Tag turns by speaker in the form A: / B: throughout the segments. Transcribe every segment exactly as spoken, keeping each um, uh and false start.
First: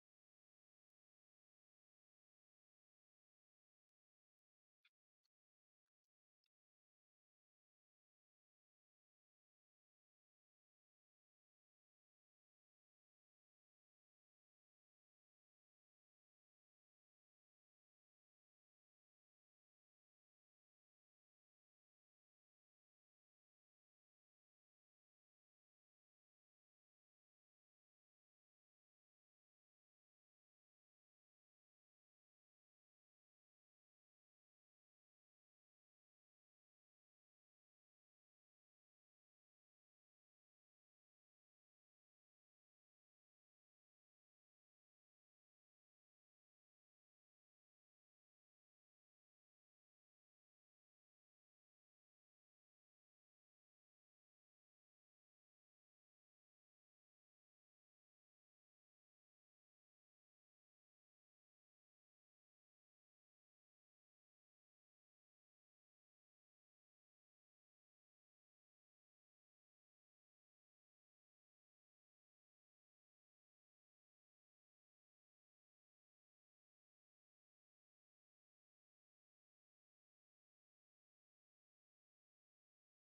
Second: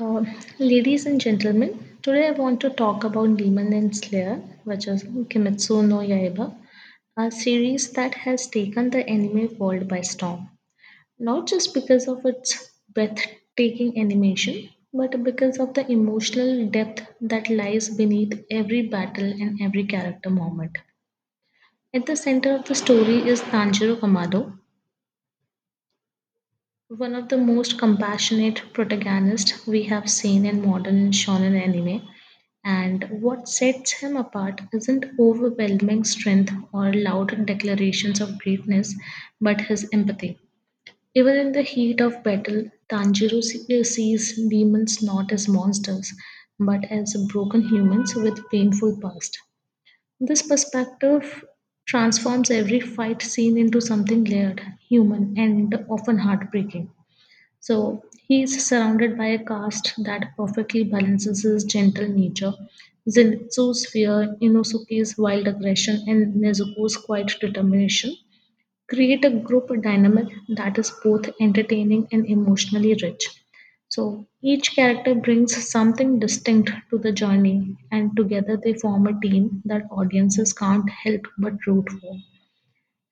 A: Uh, ladies and gentlemen, today I want to talk about Demon and Slayer, which is Kimetsu no Yaiba, a series that has taken the anime world by storm. Not just because of its breathtaking animation, but because of the emotional depth that lies beneath every battle and every character moment. At the center of the story is Tanjiro Kamado, one of the most compassionate protagonists we have seen in modern shonen anime, and what sets him apart isn't overwhelming strength or loud declarations of greatness, but his empathy. Even in the heat of battle, Tanjiro se- uh, sees demons not as monsters, but as broken humans with painful past. This perspective transforms every fight scene into something layered, human, and often heartbreaking. So he is surrounded by a cast that perfectly balances his gentle nature. Zenitsu's fear, Inosuke's wild aggression, and Nezuko's quiet determination create a group dynamic that is both entertaining and emotionally rich. So each character brings something distinct to the journey, and together they form a team that audiences can't help but root for.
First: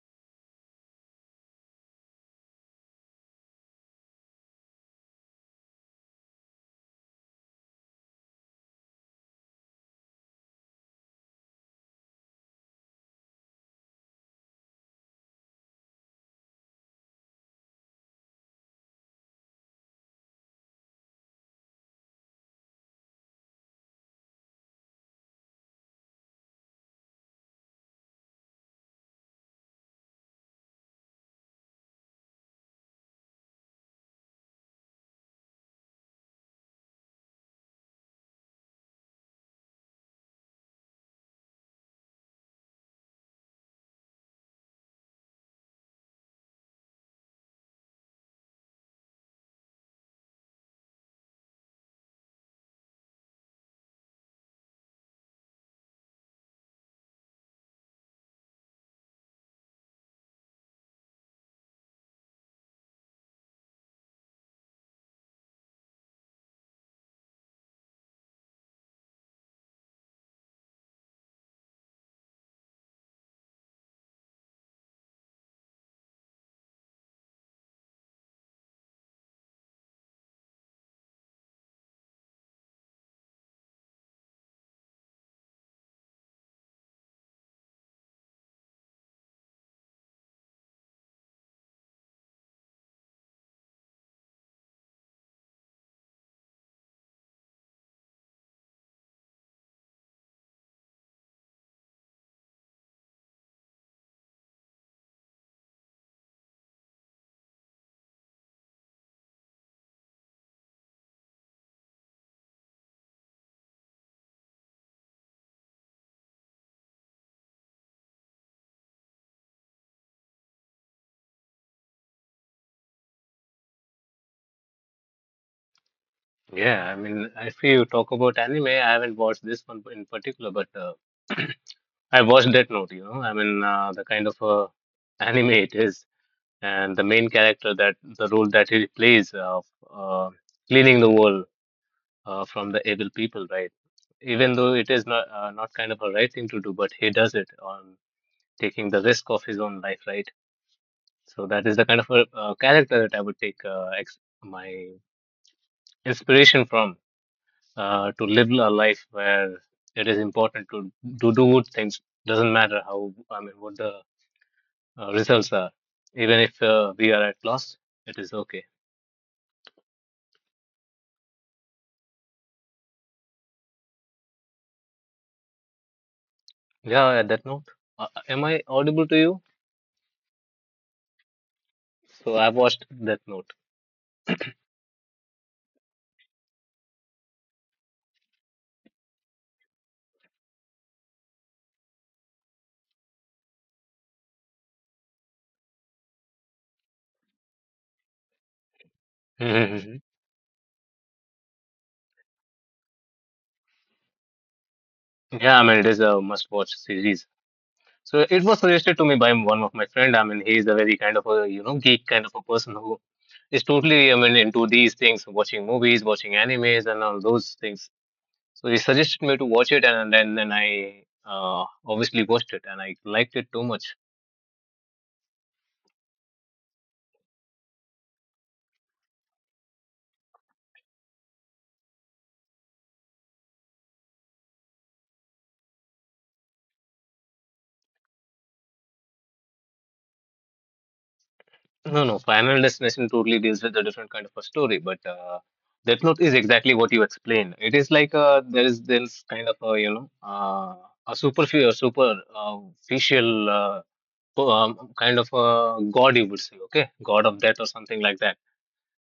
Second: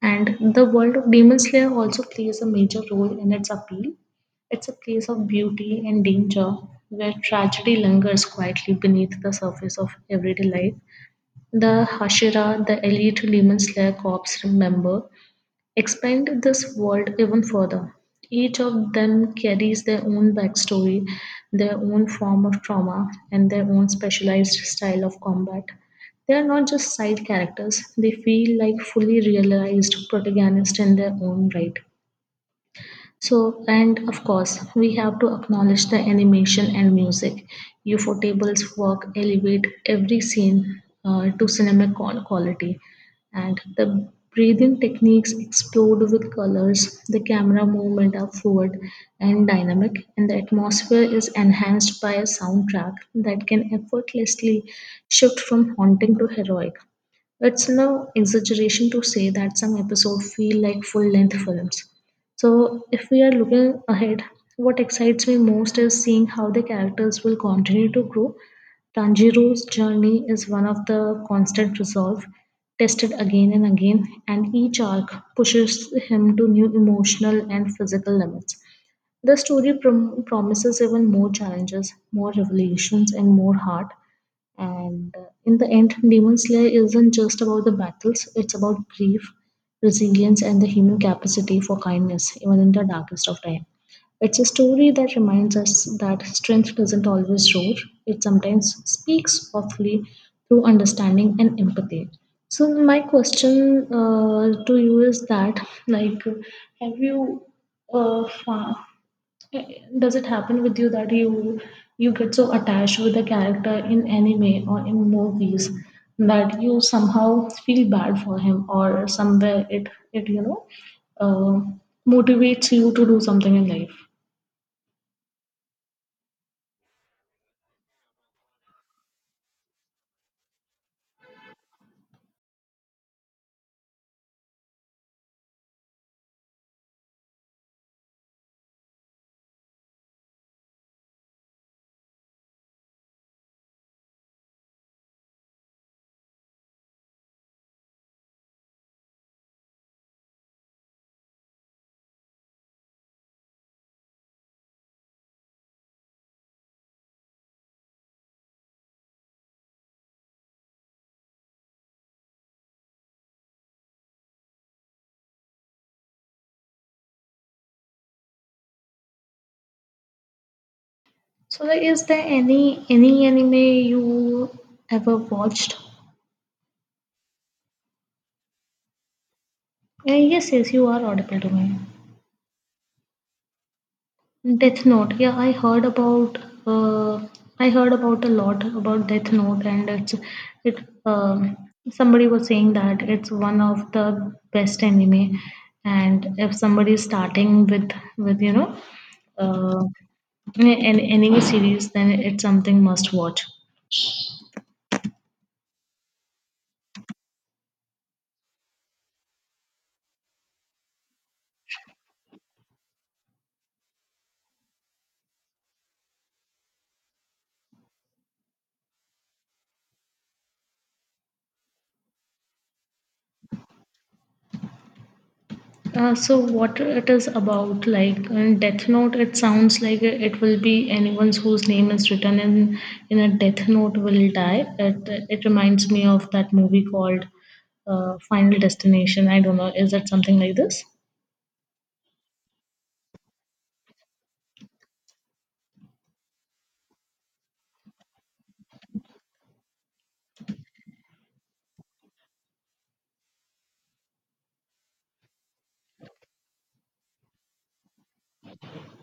A: And the world of Demon Slayer also plays a major role in its appeal. It's a place of beauty and danger where tragedy lingers quietly beneath the surface of everyday life. The Hashira, the elite Demon Slayer Corps member, expand this world even further. Each of them carries their own backstory, their own form of trauma, and their own specialized style of combat. They are not just side characters, they feel like fully realized protagonists in their own right. So, and of course, we have to acknowledge the animation and music. U F O tables work elevate every scene uh, to cinema qual- quality, and the breathing techniques explode with colors. The camera movement are fluid and dynamic, and the atmosphere is enhanced by a soundtrack that can effortlessly shift from haunting to heroic. It's no exaggeration to say that some episodes feel like full length films. So, if we are looking ahead, what excites me most is seeing how the characters will continue to grow. Tanjiro's journey is one of the constant resolve, tested again and again, and each arc pushes him to new emotional and physical limits. The story prom- promises even more challenges, more revelations, and more heart. And uh, in the end, Demon Slayer isn't just about the battles, it's about grief, resilience, and the human capacity for kindness, even in the darkest of time. It's a story that reminds us that strength doesn't always roar, it sometimes speaks softly through understanding and empathy. So, my question uh, to you is that, like, have you uh, fa- Eh, does it happen with you that you you get so attached with a character in anime or in movies that you somehow feel bad for him or somewhere it it you know uh, motivates you to do something in life?
B: Yeah, I mean, if you talk about anime, I haven't watched this one in particular, but uh, I watched Death Note, you know. I mean, uh, the kind of uh, anime it is, and the main character that the role that he plays of uh, cleaning the world, uh, from the evil people, right? Even though it is not uh, not kind of a right thing to do, but he does it on taking the risk of his own life, right? So that is the kind of a, uh, character that I would take uh, ex my inspiration from, uh, to live a life where it is important to to do good things. Doesn't matter how, I mean, what the uh, results are. Even if uh, we are at loss, it is okay.
A: So, like, is there any any anime you ever watched?
B: Yeah, at that note, uh, am I audible to you?
A: Uh, yes, yes, you are audible to me.
B: So I've watched that note.
A: Death Note. Yeah, I heard about. Uh, I heard about a lot about Death Note, and it's it. Um, Somebody was saying that it's one of the best anime, and if somebody is starting with with you know, uh,
B: Mhm.
A: an anime series, then it's something must watch.
B: Yeah, I mean, it is a must-watch series. So it was suggested to me by one of my friend. I mean, he is a very kind of a, you know, geek kind of a person who is totally, I mean, into these things, watching movies, watching animes, and all those things. So he suggested me to watch it, and then then I uh, obviously watched it, and I liked it too much.
A: Uh, so what it is about, like in Death Note, it sounds like it will be anyone whose name is written in in a Death Note will die. It it reminds me of that movie called uh, Final Destination. I don't know, is it something like this?
B: No, no, Final Destination totally deals with a different kind of a story, but uh, Death Note is exactly what you explained. It is like uh there is this kind of a, you know, uh, a super a super uh, official, uh, po- um, kind of a god, you would say, okay, god of death or something like that,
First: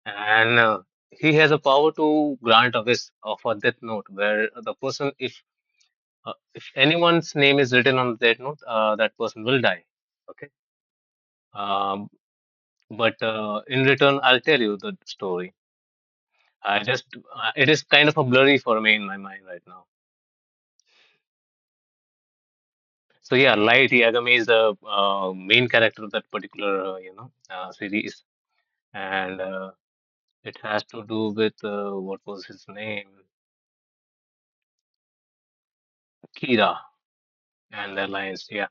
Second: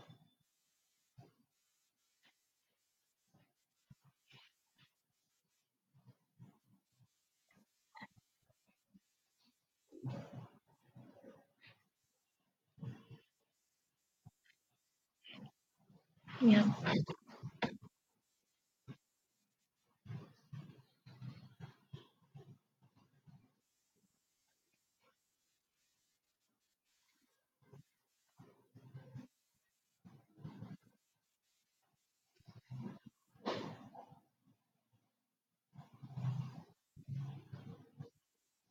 B: and. Uh, he has a power to grant a wish of a death note where the person if Uh, if anyone's name is written on that note, uh, that person will die. Okay. Um, but uh, in return, I'll tell you the story.
A: Yeah.
B: I just uh, it is kind of a blurry for me in my mind right now. So yeah, Light Yagami is the uh, main character of that particular, uh, you know uh, series, and uh, it has to do with uh, what was his name, Kira and the alliance. Yeah.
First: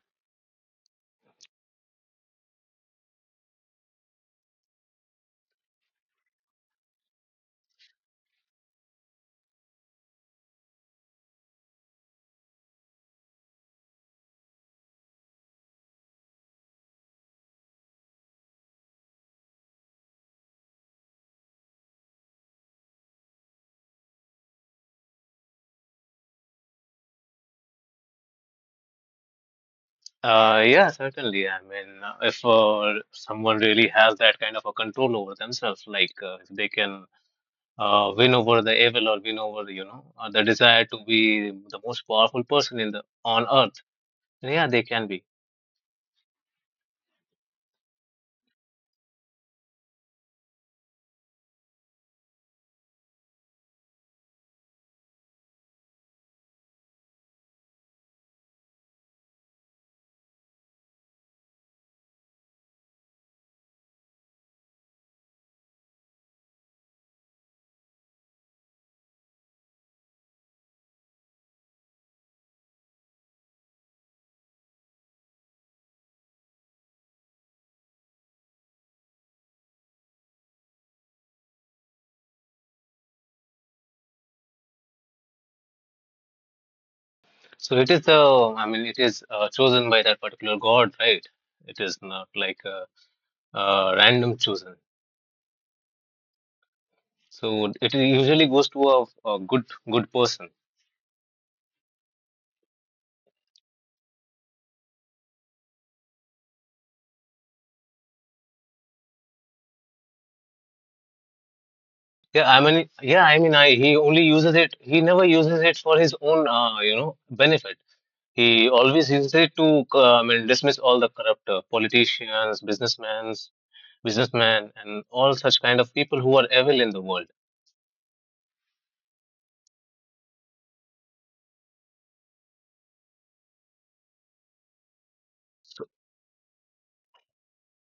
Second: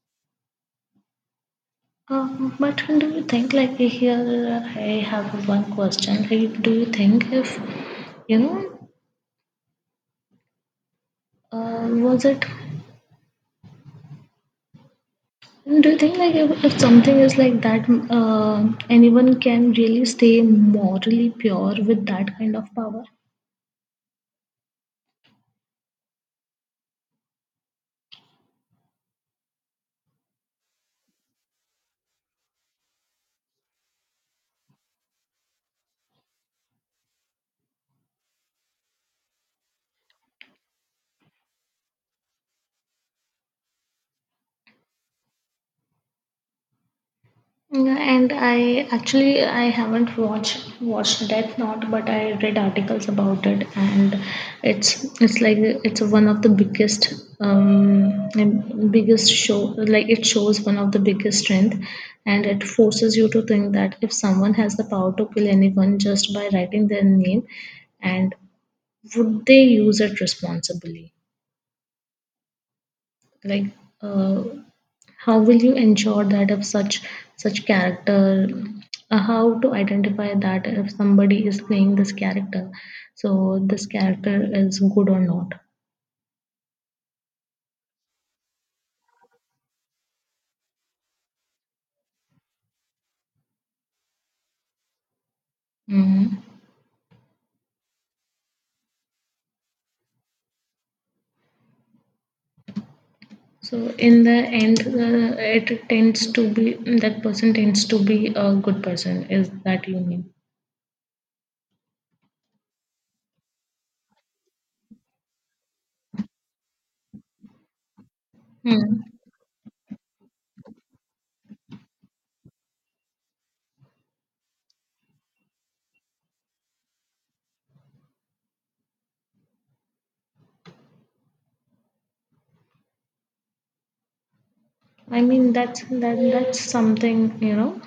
A: Um, but do you think, like here, uh, I have one question. Like, do you think if, you know, uh, was it And do you think like if, if something is like that, uh, anyone can really stay morally pure with that kind of power?
B: Uh, yeah, certainly. I mean, uh, if uh, someone really has that kind of a control over themselves, like uh, if they can uh, win over the evil or win over, you know uh, the desire to be the most powerful person in the on earth, yeah, they can be.
A: Yeah, and I actually I haven't watched watched Death Note, but I read articles about it, and it's it's like it's one of the biggest um and biggest show like it shows one of the biggest strength, and it forces you to think that if someone has the power to kill anyone just by writing their name, and would they use it responsibly like uh, how will you ensure that if such such character uh, how to identify that if somebody is playing this character so this character is good or not.
B: So it is the, I mean, it is uh, chosen by that particular god, right? It is not like a, uh random chosen.
A: Mhm.
B: So it usually goes to a, a good good person.
A: So in the end, uh, it tends to be that person tends to be a good person. Is that you mean?
B: Yeah i mean yeah i mean I, he only uses it, he never uses it for his own uh, you know benefit, he
A: Hmm.
B: always uses it to uh, i mean dismiss all the corrupt uh, politicians, businessmen businessmen, and all such kind of people who are evil in the world.
A: I mean that's
B: So,
A: that that's something you know.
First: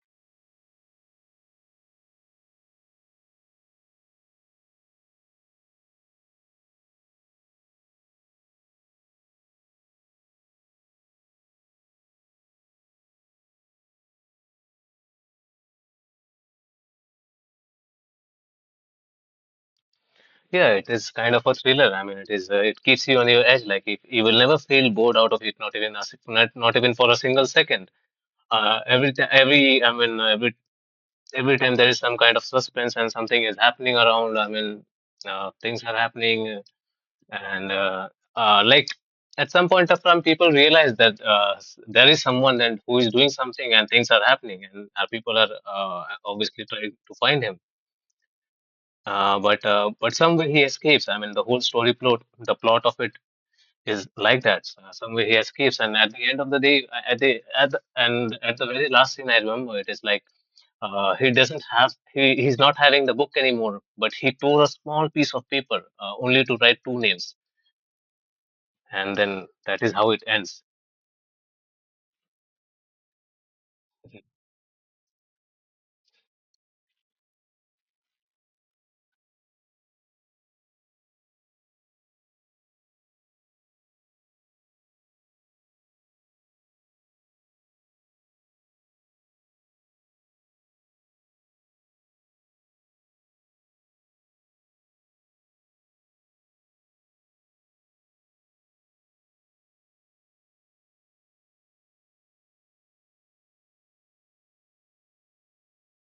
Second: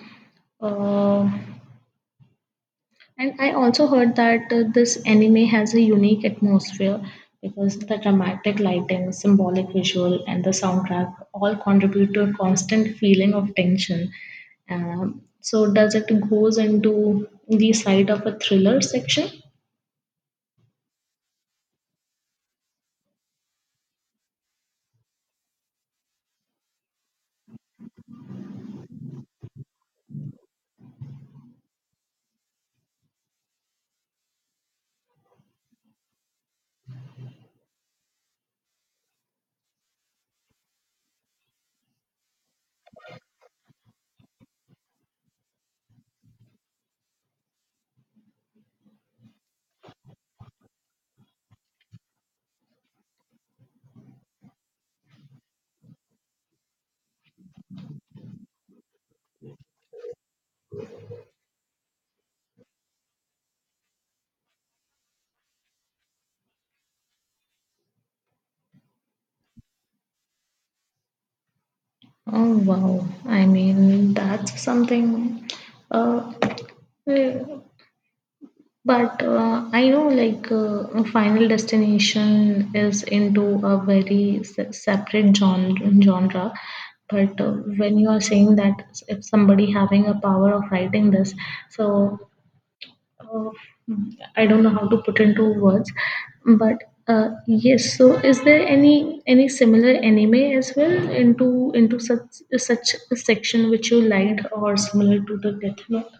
A: Uh, And I also heard that uh, this anime has a unique atmosphere because the dramatic lighting, symbolic visual, and the soundtrack all contribute to a constant feeling of tension. Um, so, does it goes into the side of a thriller section?
B: yeah, it is kind of a thriller. I mean, it is. Uh, it keeps you on your edge. Like if, you will never feel bored out of it, not even a, sec- not, not even for a single second. Uh, every ti- every I mean uh, every every time there is some kind of suspense and something is happening around. I mean, uh, things are happening, and uh, uh, like at some point of time, people realize that uh, s- there is someone and who is doing something, and things are happening, and uh, people are uh, obviously trying to find him. Uh, but uh, but somewhere he escapes. I mean, the whole story plot, the plot of it is like that. Uh, somewhere he escapes, and at the end of the day, uh, at the at the, and at the very last scene, I remember it is like, uh, he doesn't have he he's not having the book anymore, but he tore a small piece of paper uh, only to write two names, and then that is how it ends.
A: Oh wow! I mean, that's something. Uh, But uh, I know, like, uh, Final Destination is into a very se- separate gen- genre. But uh, when you are saying that if somebody having a power of writing this, so uh, I don't know how to put into words. But uh, yes, so is there any any similar anime as well into into such such a section which you liked or similar to the Death Note?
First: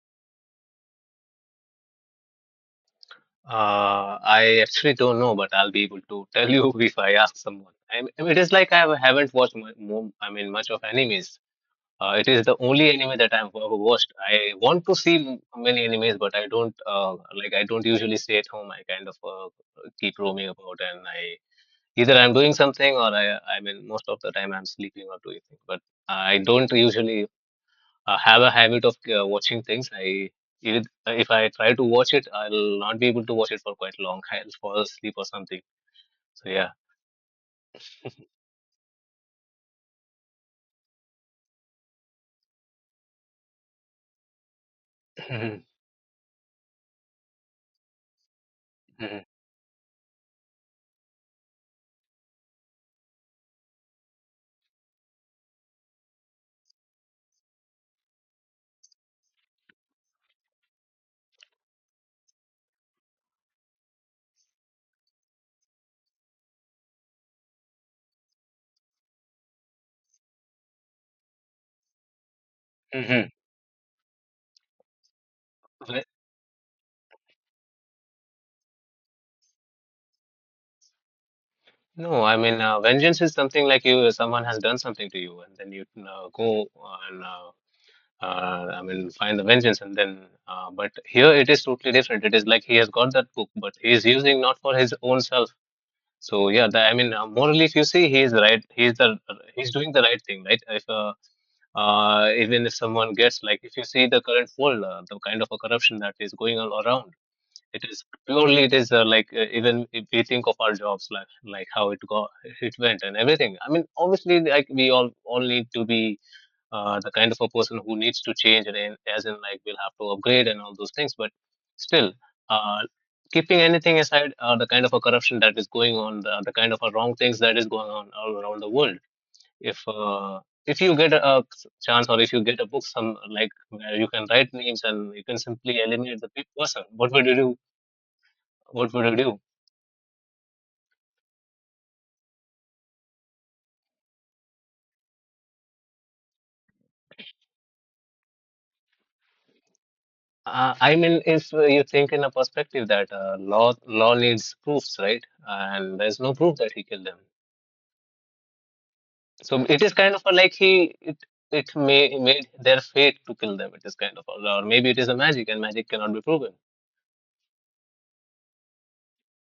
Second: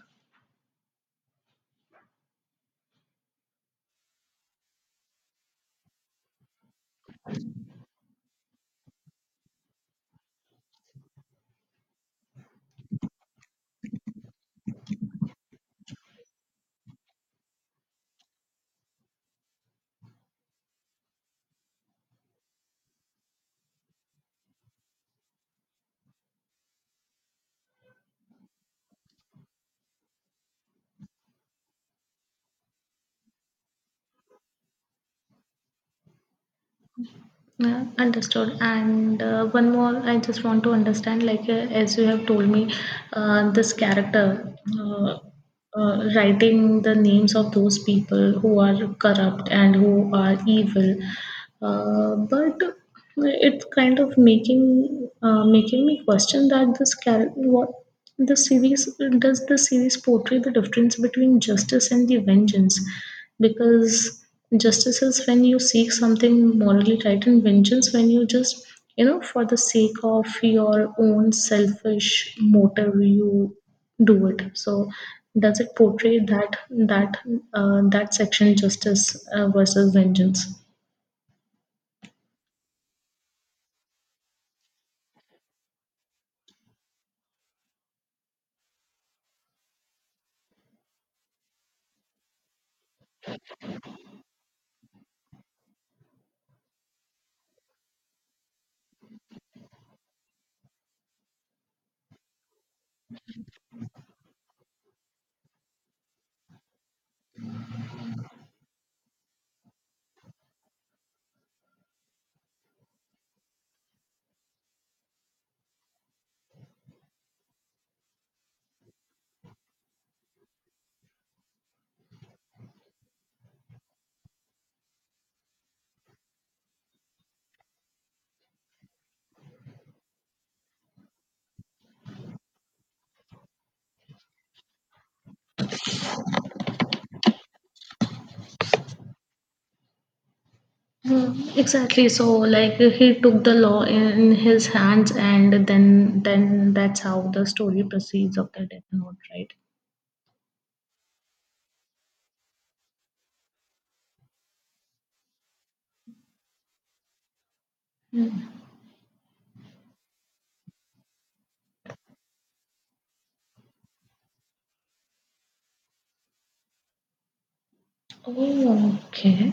B: Uh, I actually don't know, but I'll be able to tell you if I ask someone. I mean, it is like I haven't watched mu- mo I mean, much of animes. Uh, it is the only anime that I've ever watched. I want to see m- many animes, but I don't uh, like. I don't usually stay at home. I kind of uh, keep roaming about, and I either I'm doing something or I I mean most of the time I'm sleeping or doing things. But I don't usually uh, have a habit of uh, watching things. I If, if I try to watch it, I'll not be able to watch it for quite long. I'll fall asleep or something. So yeah.
A: Yeah, understood. And uh, one more, I just want to understand, like uh, as you have told me, uh, this character uh, uh, writing the names of those people who are corrupt and who are evil, uh, but it's kind of making uh, making me question that this character, what the series does the series portray the difference between justice and the vengeance because justice is when you seek something morally right and vengeance when you just you know for the sake of your own selfish motive
B: Mhm. Mhm.
A: you do it so does it
B: Mhm.
A: portray that that uh, that section justice uh, versus vengeance.
B: No, I mean, uh, vengeance is something like you, someone has done something to you, and then you uh, go and uh, uh, I mean, find the vengeance, and then. Uh, but here it is totally different. It is like he has got that book, but he is using not for his own self. So yeah, the, I mean, uh, morally, if you see, he is right. He is the he's doing the right thing, right? If uh, uh, even if someone gets like, if you see the current world, uh, the kind of a corruption that is going on around, it is purely, it is uh, like, uh, even if we think of our jobs, like like how it got, it went and everything. I mean, obviously, like we all all need to be uh, the kind of a person who needs to change and in- as in, like, we'll have to upgrade and all those things. But still, uh, keeping anything aside, uh, the kind of a corruption that is going on, the, the kind of a wrong things that is going on all around the world. If uh, if you get a a chance, or if you get a book, some like, where you can write names and you can simply eliminate the pe- person, what would you do, what would you do?
A: Mm, exactly so like he took the law in his hands and then then that's how the story proceeds of the death note, right?
B: Uh, I mean, if you think in a perspective that uh, law law needs proofs, right? And there's no proof that he killed them.
A: Mm.
B: So it is kind of a, like he it it may made their fate to kill them. It is kind of, or maybe it is a magic, and magic cannot be proven.
A: Oh okay.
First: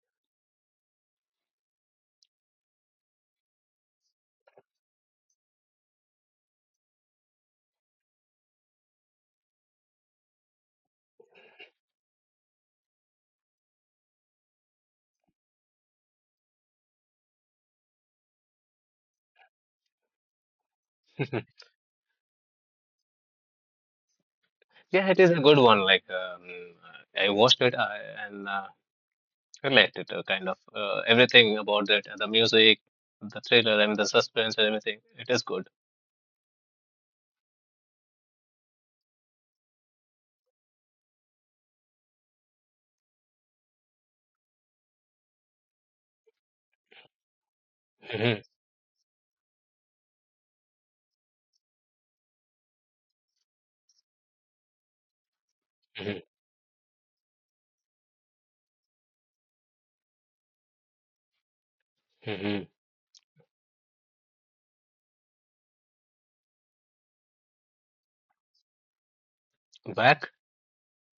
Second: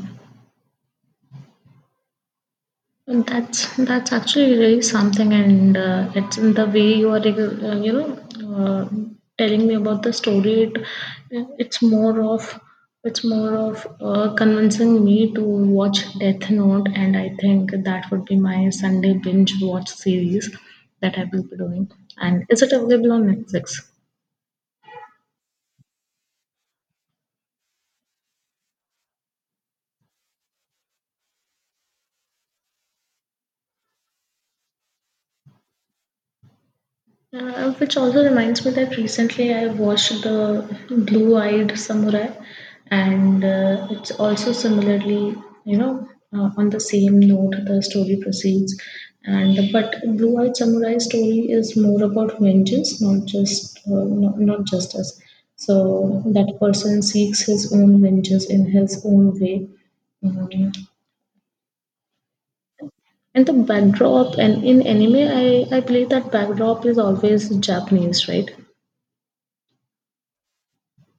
A: And that's that's actually really something, and uh, it's in the way you are, uh, you know, uh, telling me about the story. It, it's more of it's more of uh, convincing me to watch Death Note, and I think that would be my Sunday binge watch series that I will be doing. And is it available on Netflix?
B: Yeah, it is a good one. Like, um, I watched it, uh, and uh, liked it. Uh, kind of uh, everything about it, the music, the thriller, and the suspense and everything. It is good.
A: Uh, which also reminds me that recently I watched the Blue Eyed Samurai, and uh, it's also similarly, you know, uh, on the same note the story proceeds. And but Blue Eyed Samurai story is more about vengeance, not just uh, not, not justice.
B: Mhm,
A: So that person seeks his own vengeance in his own way. Mm.
B: mhm,
A: And the backdrop, and in anime, I, I believe that backdrop is always Japanese, right?
B: mhm. Back?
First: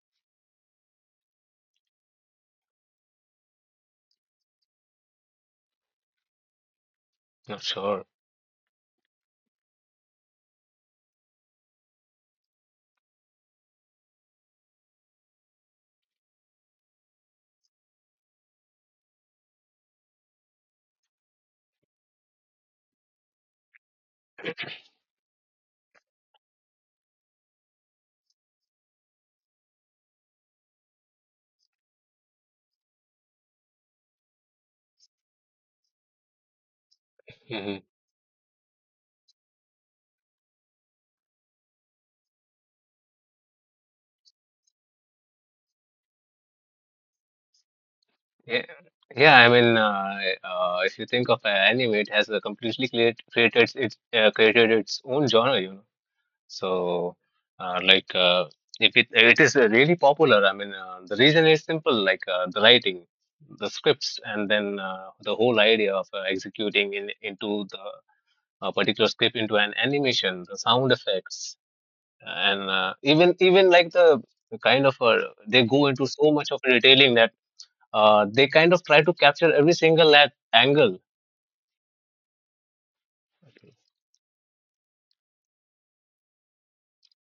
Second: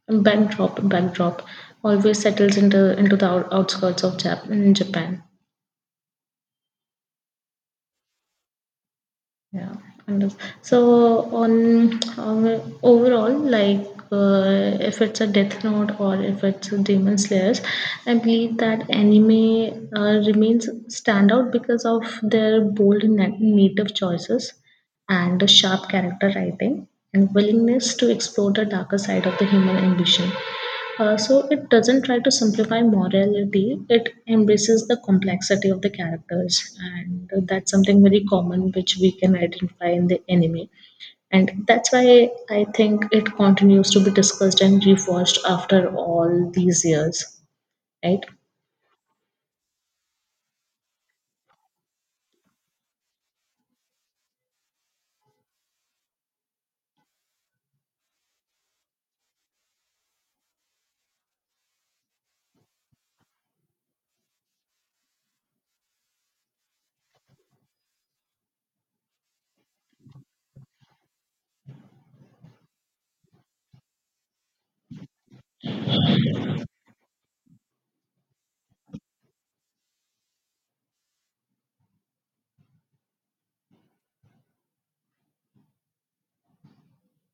A: Backdrop, backdrop always settles into into the out- outskirts of Jap- in Japan.
B: Not sure.
A: Yeah. And so on um, overall, like uh, if it's a Death Note or if it's a Demon Slayers, I believe that anime uh, remains standout because of their bold na- native choices and the sharp character writing and willingness to explore the darker side of the human ambition. Uh, so it doesn't try to simplify morality, it embraces the complexity of the characters, and that's
B: Mhm.
A: something very common which we can identify in the anime. And that's why I think it continues to be discussed and rewatched after all these years, right?
B: Yeah, yeah. I mean, uh, uh, if you think of uh, anime, it has uh, completely create, created its uh, created its own genre, you know. So, uh, like, uh, if it it is uh, really popular, I mean, uh, the reason is simple, like uh, the writing, the scripts, and then uh, the whole idea of uh, executing in into the uh, particular script into an animation, the sound effects, and uh, even even like the kind of uh, they go into so much of detailing that uh, they kind of try to capture every single at- angle